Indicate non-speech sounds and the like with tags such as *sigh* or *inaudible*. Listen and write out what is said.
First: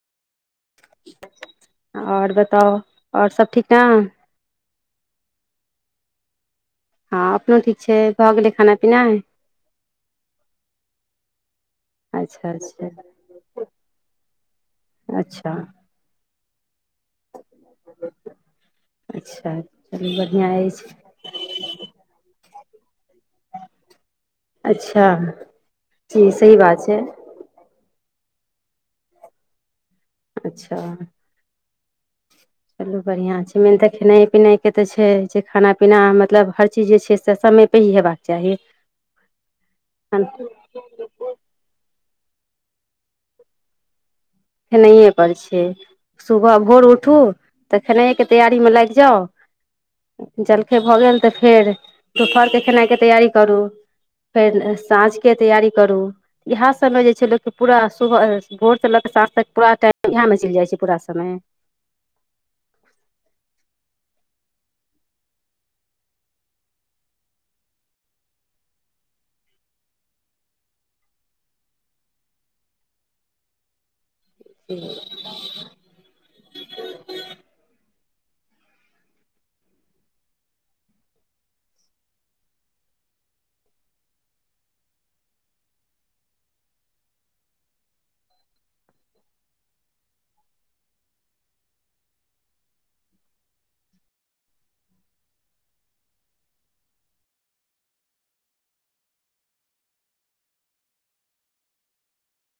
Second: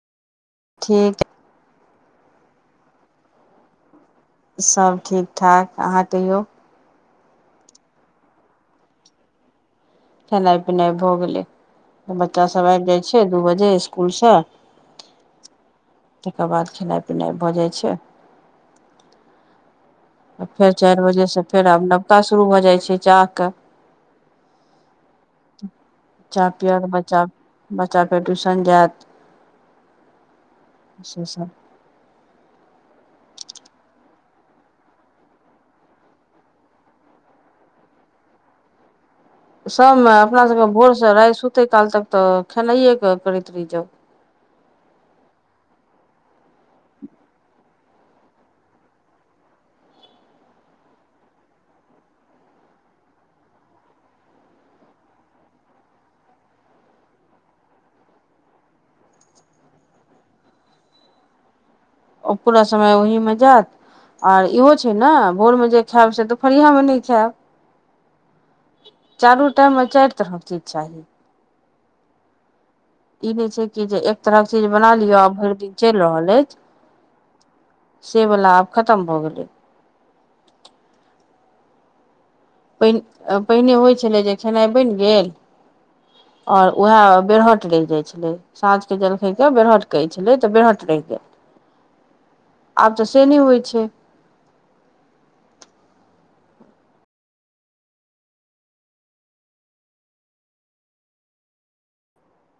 ठीक और बताउ और सब ठीक न सब ठीक ठाक अहाँ कहियौ हँ अपनो ठीक छै भऽ गेलै खनाइ पीनाई खेनाइ पिनाइ भ गेलै बच्चा अच्छा सब आइब अच्छा जाइ छै दू बजे स्कूलसँ अच्छह ओकर बाद खेनाइ भऽ जाइ छै अच्छह फेर चाइर बजेसँ फेर आब नवका शुरू भऽ जाइ छै चाहके अच्छा जी बच्चा सही बात पियअत छै बच्चा बच्चा फेर ट्यूशन जाइत अच्छा से सब चलू बढ़िआँ छै मेन तऽ खेनाइ पिनाइ के तऽ छै जे खाना पीना मतलब हर चीज जे छै से सब सम पहि हे बखच्य ह *unintelligible* सबमे अपना सबके भोर से राइत सुतै काल तक तऽ खेनाइए के करैत रहि जाउ खेनाइएपर छै सुबह भोर उठू तऽ खेनाइएके तैयारीमे लाइग जाउ जलखो भऽ गेल तऽ फेर दुपहरके खेनाइके तैयारी करू फेर साँझके तैयारी करू इएह सबमें जे छै लोक पूरा सुबह भोरसँ लऽ कऽ साँझ तक पुरा टाइम इएह मे चैल जाइ छै पूरा समय ओ पूरा समय ओहिमे जात आर इहो छै ने भोरमे जे खायब से दुपहरिआमे नहि खायब चारू टाइममे चाइर तरहक चीज चाही ई नहि छै कि जे एक तरहक चीज बना लियअ आ भैर दिन चैल रहल अछि सेबला आब खतम भ गेलै पहि पहिने होइ छलै जे खेनाइ बैन गेल और उएह बेरहट रहि जाइ छलै साँझके जलखाय कऽ बेरहट कहै छलै तऽ बेरहट रहि गेल आब तऽ सेनी होइ छै